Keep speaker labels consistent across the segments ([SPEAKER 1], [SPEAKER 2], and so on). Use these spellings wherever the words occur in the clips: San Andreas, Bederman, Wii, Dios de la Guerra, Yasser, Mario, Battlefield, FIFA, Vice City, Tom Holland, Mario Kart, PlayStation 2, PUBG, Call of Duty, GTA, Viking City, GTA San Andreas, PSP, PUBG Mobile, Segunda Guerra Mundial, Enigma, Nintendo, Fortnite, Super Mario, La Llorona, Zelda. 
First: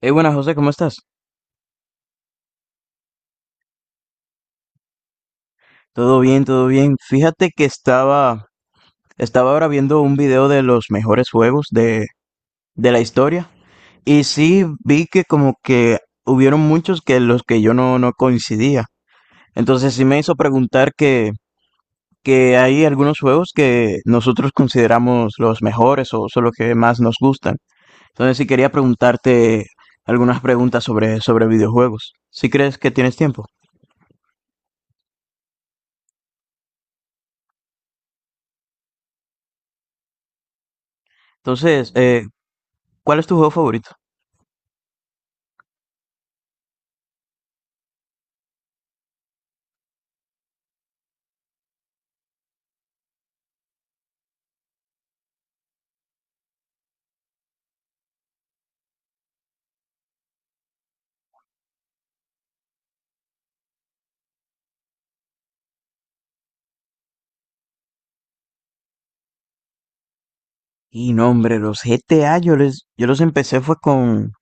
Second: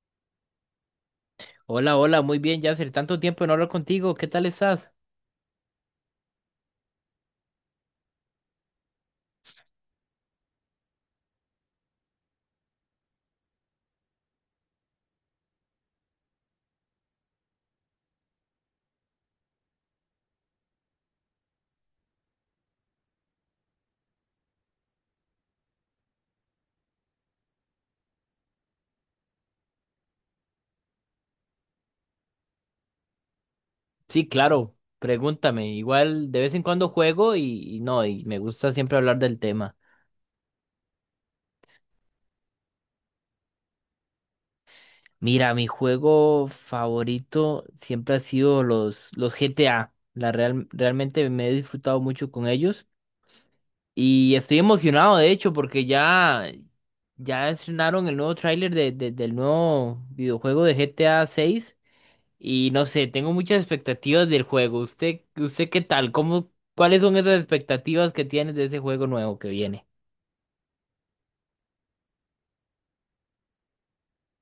[SPEAKER 1] Hey, buenas José, ¿cómo estás?
[SPEAKER 2] Hola, hola, muy bien, Yasser. Tanto tiempo de no hablar contigo. ¿Qué tal estás?
[SPEAKER 1] Todo bien, todo bien. Fíjate que estaba ahora viendo un video de los mejores juegos de la historia y sí vi que como que hubieron muchos que los que yo no, no coincidía. Entonces sí me hizo preguntar que hay algunos juegos que nosotros consideramos los mejores o son los que más nos gustan. Entonces sí quería preguntarte algunas preguntas sobre videojuegos. Si crees que tienes tiempo.
[SPEAKER 2] Sí, claro, pregúntame. Igual de vez en cuando juego y no, y me gusta siempre hablar del tema.
[SPEAKER 1] Entonces, ¿cuál es tu juego favorito?
[SPEAKER 2] Mira, mi juego favorito siempre ha sido los GTA. Realmente me he disfrutado mucho con ellos. Y estoy emocionado, de hecho, porque ya estrenaron el nuevo tráiler del nuevo videojuego de GTA 6. Y no sé, tengo muchas expectativas del juego. ¿Usted qué tal? Cuáles son esas expectativas que tienes de ese juego nuevo que viene?
[SPEAKER 1] Y no, hombre, los GTA yo los empecé fue con,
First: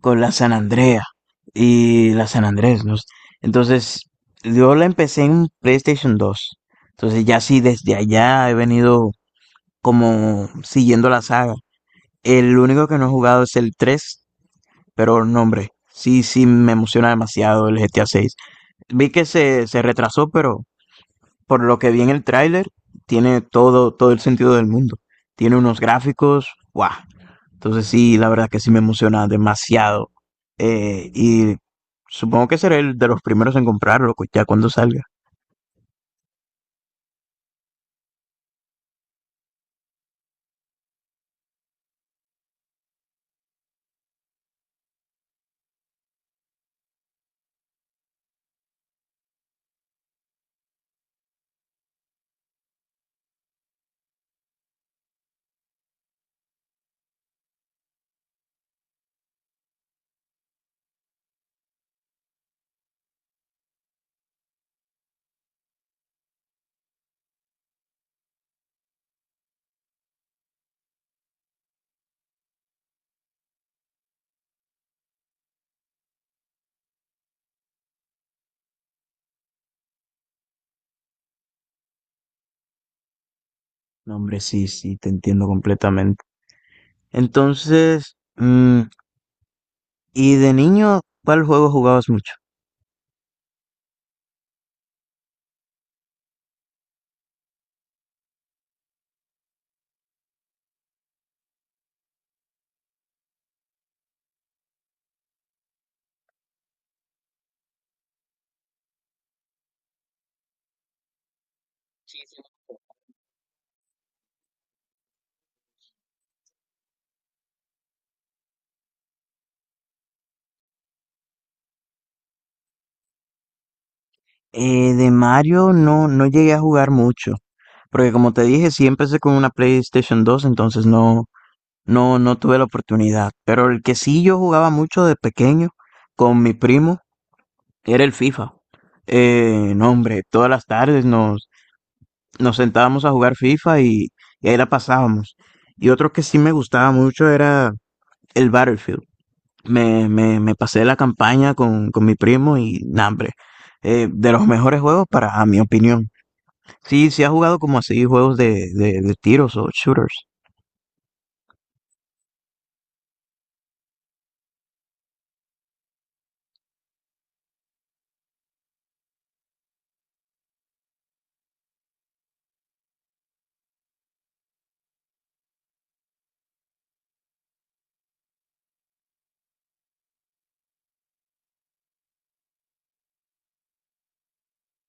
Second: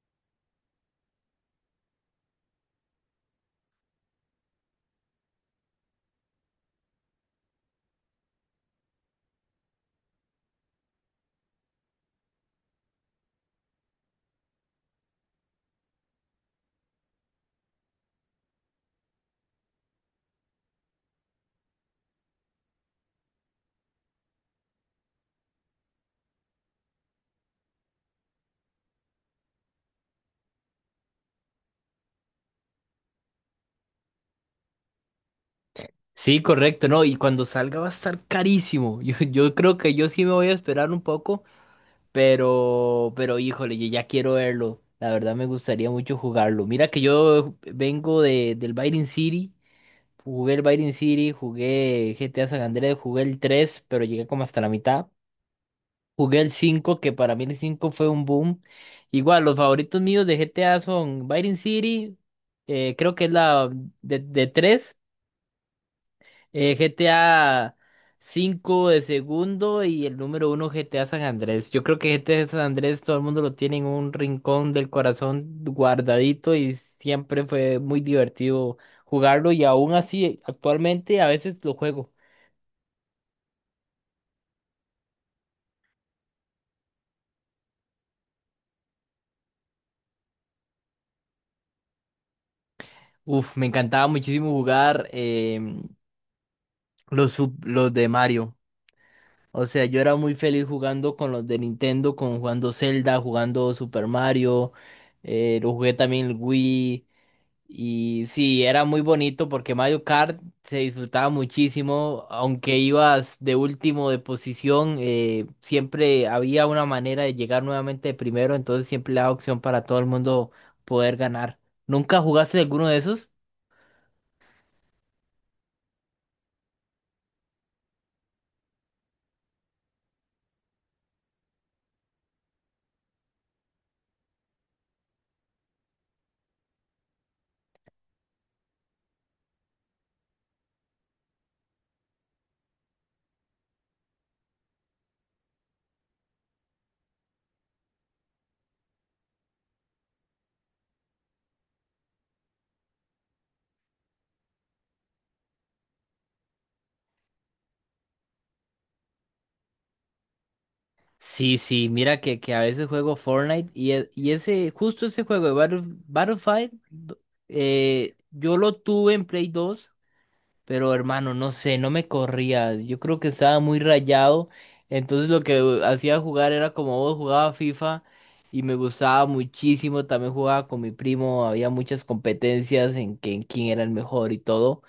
[SPEAKER 1] con la San Andrea y la San Andrés, ¿no? Entonces, yo la empecé en PlayStation 2. Entonces, ya sí, desde allá he venido como siguiendo la saga. El único que no he jugado es el tres, pero no, hombre, sí, sí me emociona demasiado el GTA 6. Vi que se retrasó, pero por lo que vi en el tráiler, tiene todo, todo el sentido del mundo. Tiene unos gráficos, ¡guau! Entonces sí, la verdad que sí me emociona demasiado. Y supongo que seré el de los primeros en comprarlo ya cuando salga.
[SPEAKER 2] Sí, correcto, no, y cuando salga va a estar carísimo. Yo creo que yo sí me voy a esperar un poco, pero híjole, yo ya quiero verlo. La verdad me gustaría mucho jugarlo. Mira que yo vengo del Viking City, jugué el Viking City, jugué GTA San Andreas, jugué el 3 pero llegué como hasta la mitad. Jugué el 5 que para mí el 5 fue un boom. Igual, los favoritos míos de GTA son Vice City, creo que es la de tres, GTA 5 de segundo y el número 1 GTA San Andrés. Yo creo que GTA San Andrés todo el mundo lo tiene en un rincón del corazón guardadito y siempre fue muy divertido jugarlo y aún así actualmente a veces lo juego.
[SPEAKER 1] No, hombre, sí, sí, te entiendo completamente. Entonces, ¿y de niño cuál juego jugabas mucho?
[SPEAKER 2] Uf, me encantaba muchísimo jugar los de Mario. O sea, yo era muy feliz jugando con los de Nintendo, con jugando Zelda, jugando Super Mario, lo jugué también el Wii. Y sí, era muy bonito porque Mario Kart se disfrutaba muchísimo, aunque ibas de último de posición, siempre había una manera de llegar nuevamente de primero, entonces siempre le daba opción para todo el mundo poder ganar. ¿Nunca jugaste alguno de esos?
[SPEAKER 1] De Mario no, no llegué a jugar mucho, porque como te dije, sí empecé con una PlayStation 2, entonces no, no, no tuve la oportunidad. Pero el que sí yo jugaba mucho de pequeño con mi primo era el FIFA. No, hombre, todas las tardes nos sentábamos a jugar FIFA y ahí la pasábamos. Y otro que sí me gustaba mucho era el Battlefield. Me pasé la campaña con mi primo y, nah, hombre, de los mejores juegos a mi opinión. Sí, sí ha jugado como así juegos de tiros o shooters.
[SPEAKER 2] Sí, sí, mira que a veces juego Fortnite y y ese, justo ese juego de Battlefield, yo lo tuve en Play 2 pero hermano, no sé, no me corría. Yo creo que estaba muy rayado. Entonces lo que hacía jugar era como vos jugaba FIFA y me gustaba muchísimo. También jugaba con mi primo, había muchas competencias en quién era el mejor y todo.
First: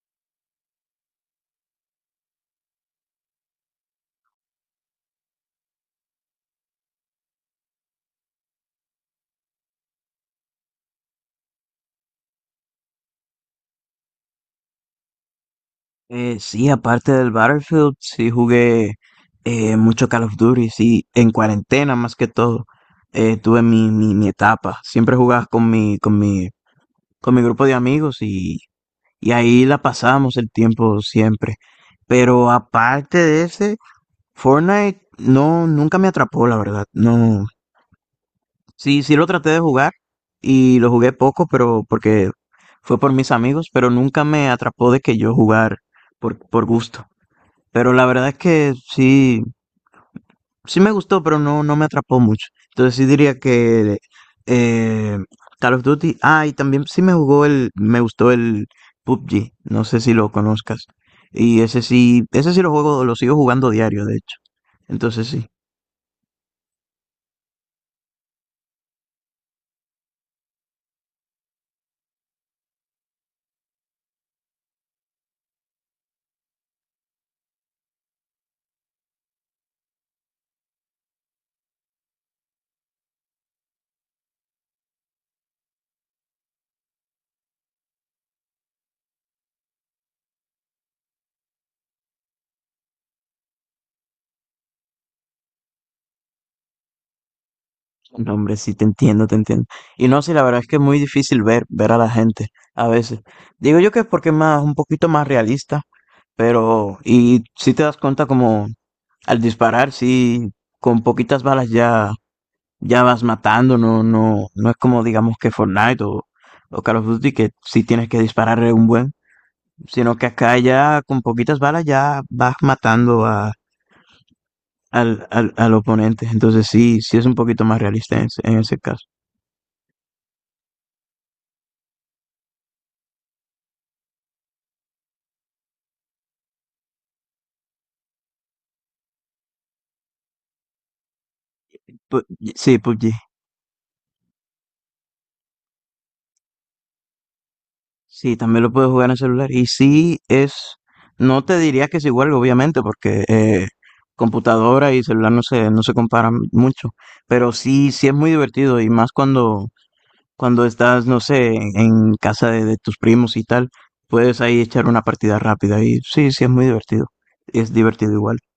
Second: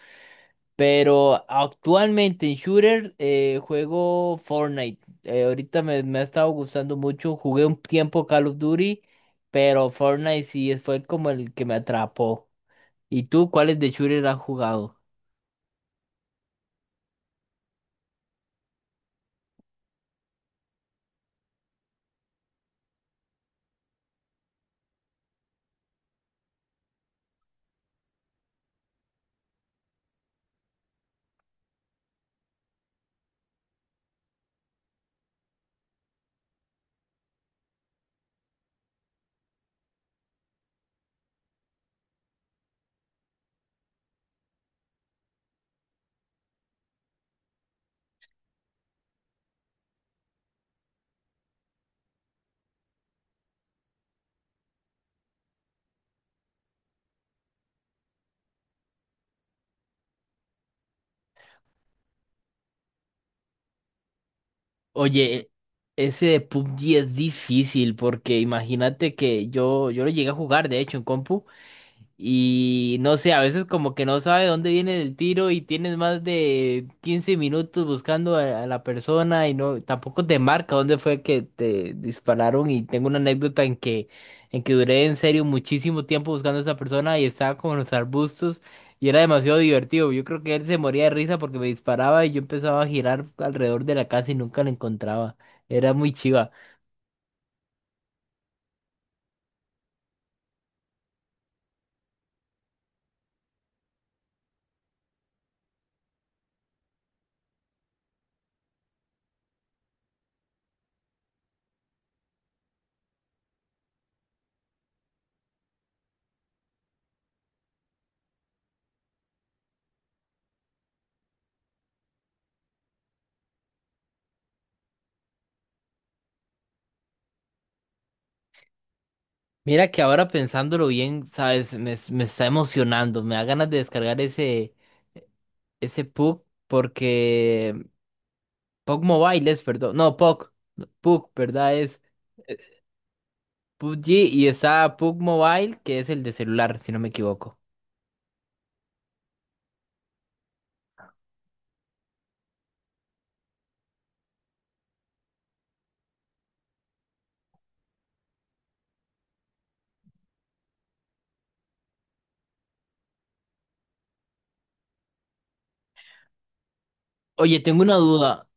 [SPEAKER 2] Pero actualmente en Shooter, juego Fortnite. Ahorita me ha estado gustando mucho. Jugué un tiempo Call of Duty, pero Fortnite sí fue como el que me atrapó. ¿Y tú cuáles de Shooter has jugado?
[SPEAKER 1] Sí, aparte del Battlefield, sí jugué mucho Call of Duty, sí, en cuarentena más que todo. Tuve mi, mi, mi etapa. Siempre jugaba con mi, con mi, con mi grupo de amigos y ahí la pasábamos el tiempo siempre. Pero aparte de ese, Fortnite no, nunca me atrapó, la verdad. No, sí, sí lo traté de jugar y lo jugué poco, pero porque fue por mis amigos, pero nunca me atrapó de que yo jugar por gusto. Pero la verdad es que sí, sí me gustó, pero no, no me atrapó mucho. Entonces sí diría que eh, Call of Duty. Ah, y también sí me gustó el PUBG. No sé si lo conozcas. Y ese sí lo juego, lo sigo jugando diario, de hecho. Entonces sí.
[SPEAKER 2] Oye, ese de PUBG es difícil porque imagínate que yo lo llegué a jugar, de hecho, en compu. Y no sé, a veces como que no sabe dónde viene el tiro y tienes más de 15 minutos buscando a la persona y no, tampoco te marca dónde fue que te dispararon. Y tengo una anécdota en que duré en serio muchísimo tiempo buscando a esa persona y estaba como en los arbustos y era demasiado divertido. Yo creo que él se moría de risa porque me disparaba y yo empezaba a girar alrededor de la casa y nunca la encontraba. Era muy chiva.
[SPEAKER 1] No, hombre, sí te entiendo, te entiendo. Y no, sí, la verdad es que es muy difícil ver a la gente a veces. Digo yo que es porque es un poquito más realista, y si te das cuenta como al disparar, sí, con poquitas balas ya, ya vas matando, no, no, no es como digamos que Fortnite o Call of Duty que sí tienes que disparar un buen, sino que acá ya con poquitas balas ya vas matando al oponente, entonces sí, sí es un poquito más realista en ese caso.
[SPEAKER 2] Mira que ahora pensándolo bien, sabes, me está emocionando, me da ganas de descargar ese PUC porque PUC Mobile es, perdón, no, PUC, ¿verdad? Es
[SPEAKER 1] Pu-
[SPEAKER 2] eh,
[SPEAKER 1] sí, PUBG.
[SPEAKER 2] PUBG y está PUC Mobile que es el de celular, si no me equivoco.
[SPEAKER 1] Sí, también lo puedes jugar en el celular. Y no te diría que es igual, obviamente, porque computadora y celular no se, no se comparan mucho, pero sí, sí es muy divertido y más cuando estás, no sé, en casa de tus primos y tal, puedes ahí echar una partida rápida y sí, sí es muy divertido.
[SPEAKER 2] Oye,
[SPEAKER 1] Es
[SPEAKER 2] tengo una
[SPEAKER 1] divertido igual.
[SPEAKER 2] duda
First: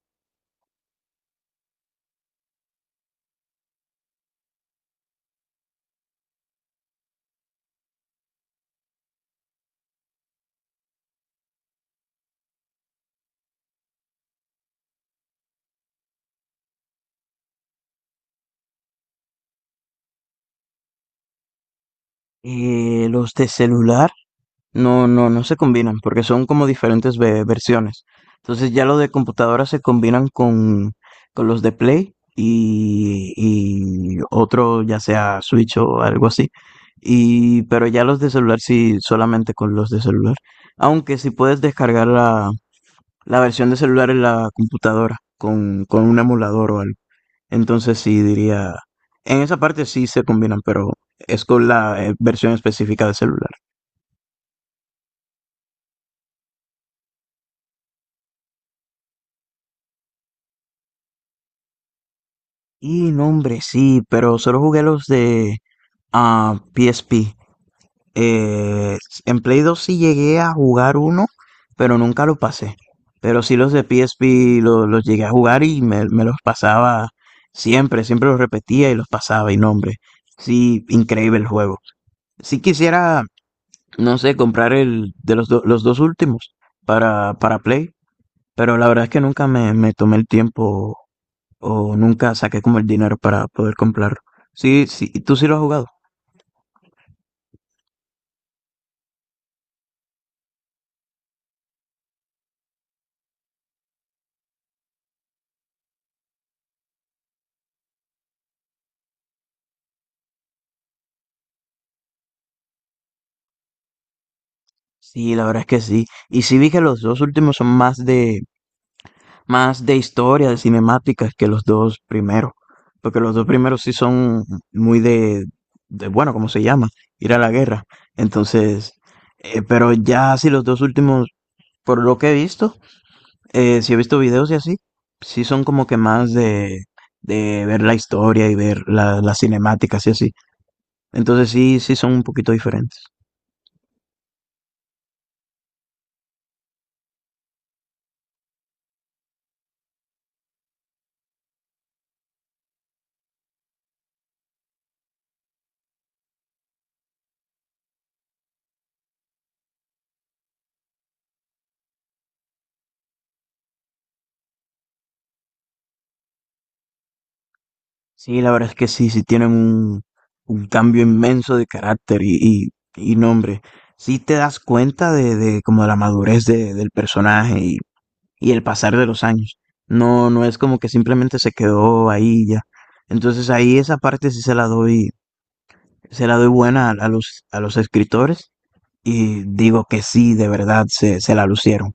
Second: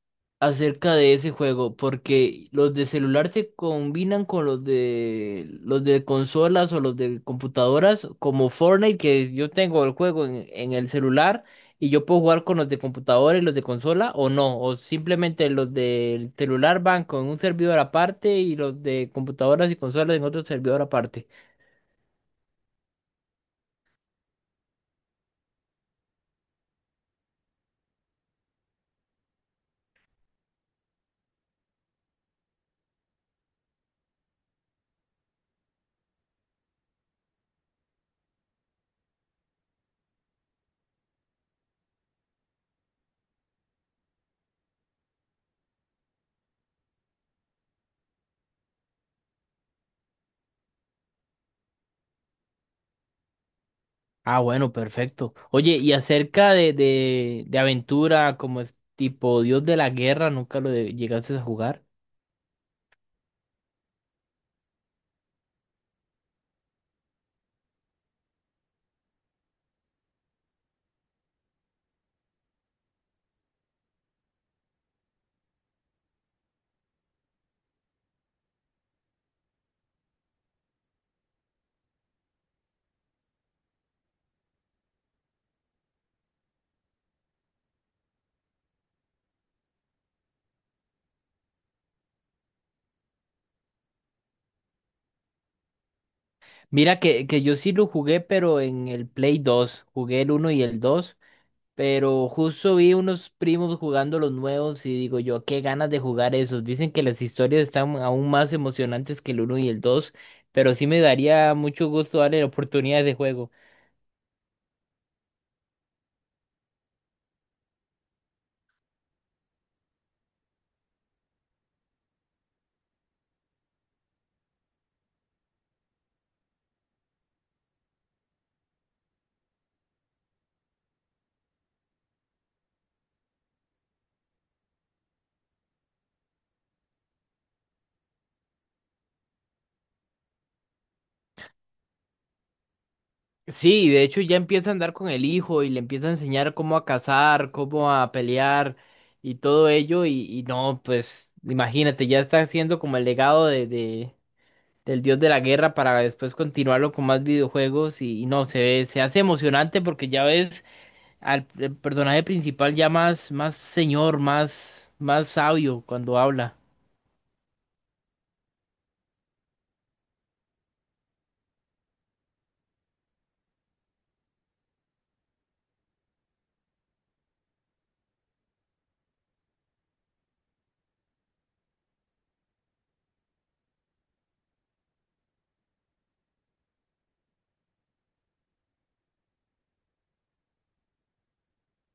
[SPEAKER 2] acerca de ese juego, porque los de celular se combinan con los de consolas o los de computadoras, como Fortnite, que yo tengo el juego en el celular y yo puedo jugar con los de computadora y los de consola, o no, o simplemente los del celular van con un servidor aparte y los de computadoras y consolas en otro servidor aparte.
[SPEAKER 1] Los de celular. No, no, no se combinan porque son como diferentes versiones. Entonces ya los de computadora se combinan con los de Play y otro, ya sea Switch o algo así. Pero ya los de celular sí, solamente con los de celular. Aunque sí puedes descargar la versión de celular en la computadora con un emulador o algo. Entonces sí diría, en esa parte sí se combinan, pero es con la versión específica de celular.
[SPEAKER 2] Ah, bueno, perfecto. Oye, y acerca de aventura, como es tipo Dios de la Guerra, nunca llegaste a jugar.
[SPEAKER 1] Y no, hombre, sí, pero solo jugué los de PSP. Eh, en Play 2 sí llegué a jugar uno, pero nunca lo pasé. Pero sí los de PSP los llegué a jugar y me los pasaba siempre, siempre los repetía y los pasaba. Y no, hombre, sí, increíble el juego. Sí quisiera, no sé, comprar el de los dos últimos para Play, pero la verdad es que nunca me tomé el tiempo o nunca saqué como el dinero para poder comprarlo. Sí, sí, ¿tú sí lo has jugado?
[SPEAKER 2] Mira que yo sí lo jugué, pero en el Play 2. Jugué el uno y el 2, pero justo vi unos primos jugando los nuevos y digo yo, qué ganas de jugar esos. Dicen que las historias están aún más emocionantes que el uno y el 2, pero sí me daría mucho gusto darle la oportunidad de juego.
[SPEAKER 1] Sí, la verdad es que sí. Y sí vi que los dos últimos son más de historia, de cinemáticas que los dos primeros. Porque los dos primeros sí son muy de bueno, ¿cómo se llama? Ir a la guerra. Entonces, pero ya sí los dos últimos, por lo que he visto, si he visto videos y así, sí son como que más de ver la historia y ver las cinemáticas y así. Entonces sí, sí son un poquito diferentes.
[SPEAKER 2] Sí, de hecho ya empieza a andar con el hijo y le empieza a enseñar cómo a cazar, cómo a pelear y todo ello. Y no, pues imagínate, ya está haciendo como el legado del dios de la guerra para después continuarlo con más videojuegos. Y no, se ve, se hace emocionante porque ya ves al el personaje principal ya más, más señor, más sabio cuando habla.
[SPEAKER 1] Sí, la verdad es que sí, sí tienen un cambio inmenso de carácter y, y nombre. Sí te das cuenta de como de la madurez del personaje y el pasar de los años. No, no es como que simplemente se quedó ahí y ya. Entonces ahí esa parte sí se la doy buena a los escritores y digo que sí, de verdad se, se la lucieron.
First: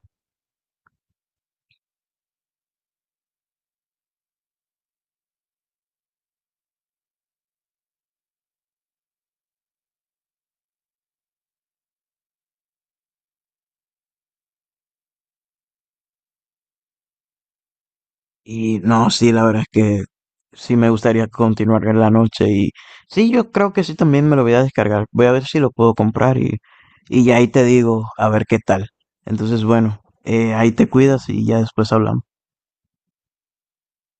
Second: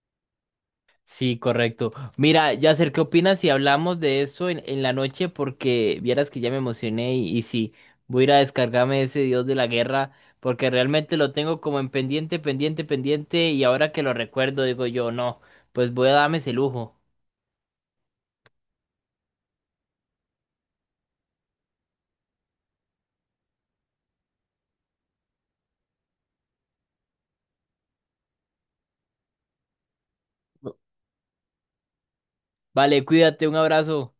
[SPEAKER 2] Sí, correcto. Mira, Yasser, ¿qué opinas si hablamos de eso en la noche? Porque vieras que ya me emocioné y sí, voy a ir a descargarme ese Dios de la Guerra, porque realmente lo tengo como en pendiente, pendiente, pendiente, y ahora que lo recuerdo digo yo, no, pues voy a darme ese lujo.
[SPEAKER 1] Y no, sí, la verdad es que sí me gustaría continuar en la noche y sí, yo creo que sí también me lo voy a descargar. Voy a ver si lo puedo comprar y ya ahí te digo a ver qué tal. Entonces, bueno, ahí te cuidas y ya después hablamos.
[SPEAKER 2] Vale, cuídate, un abrazo.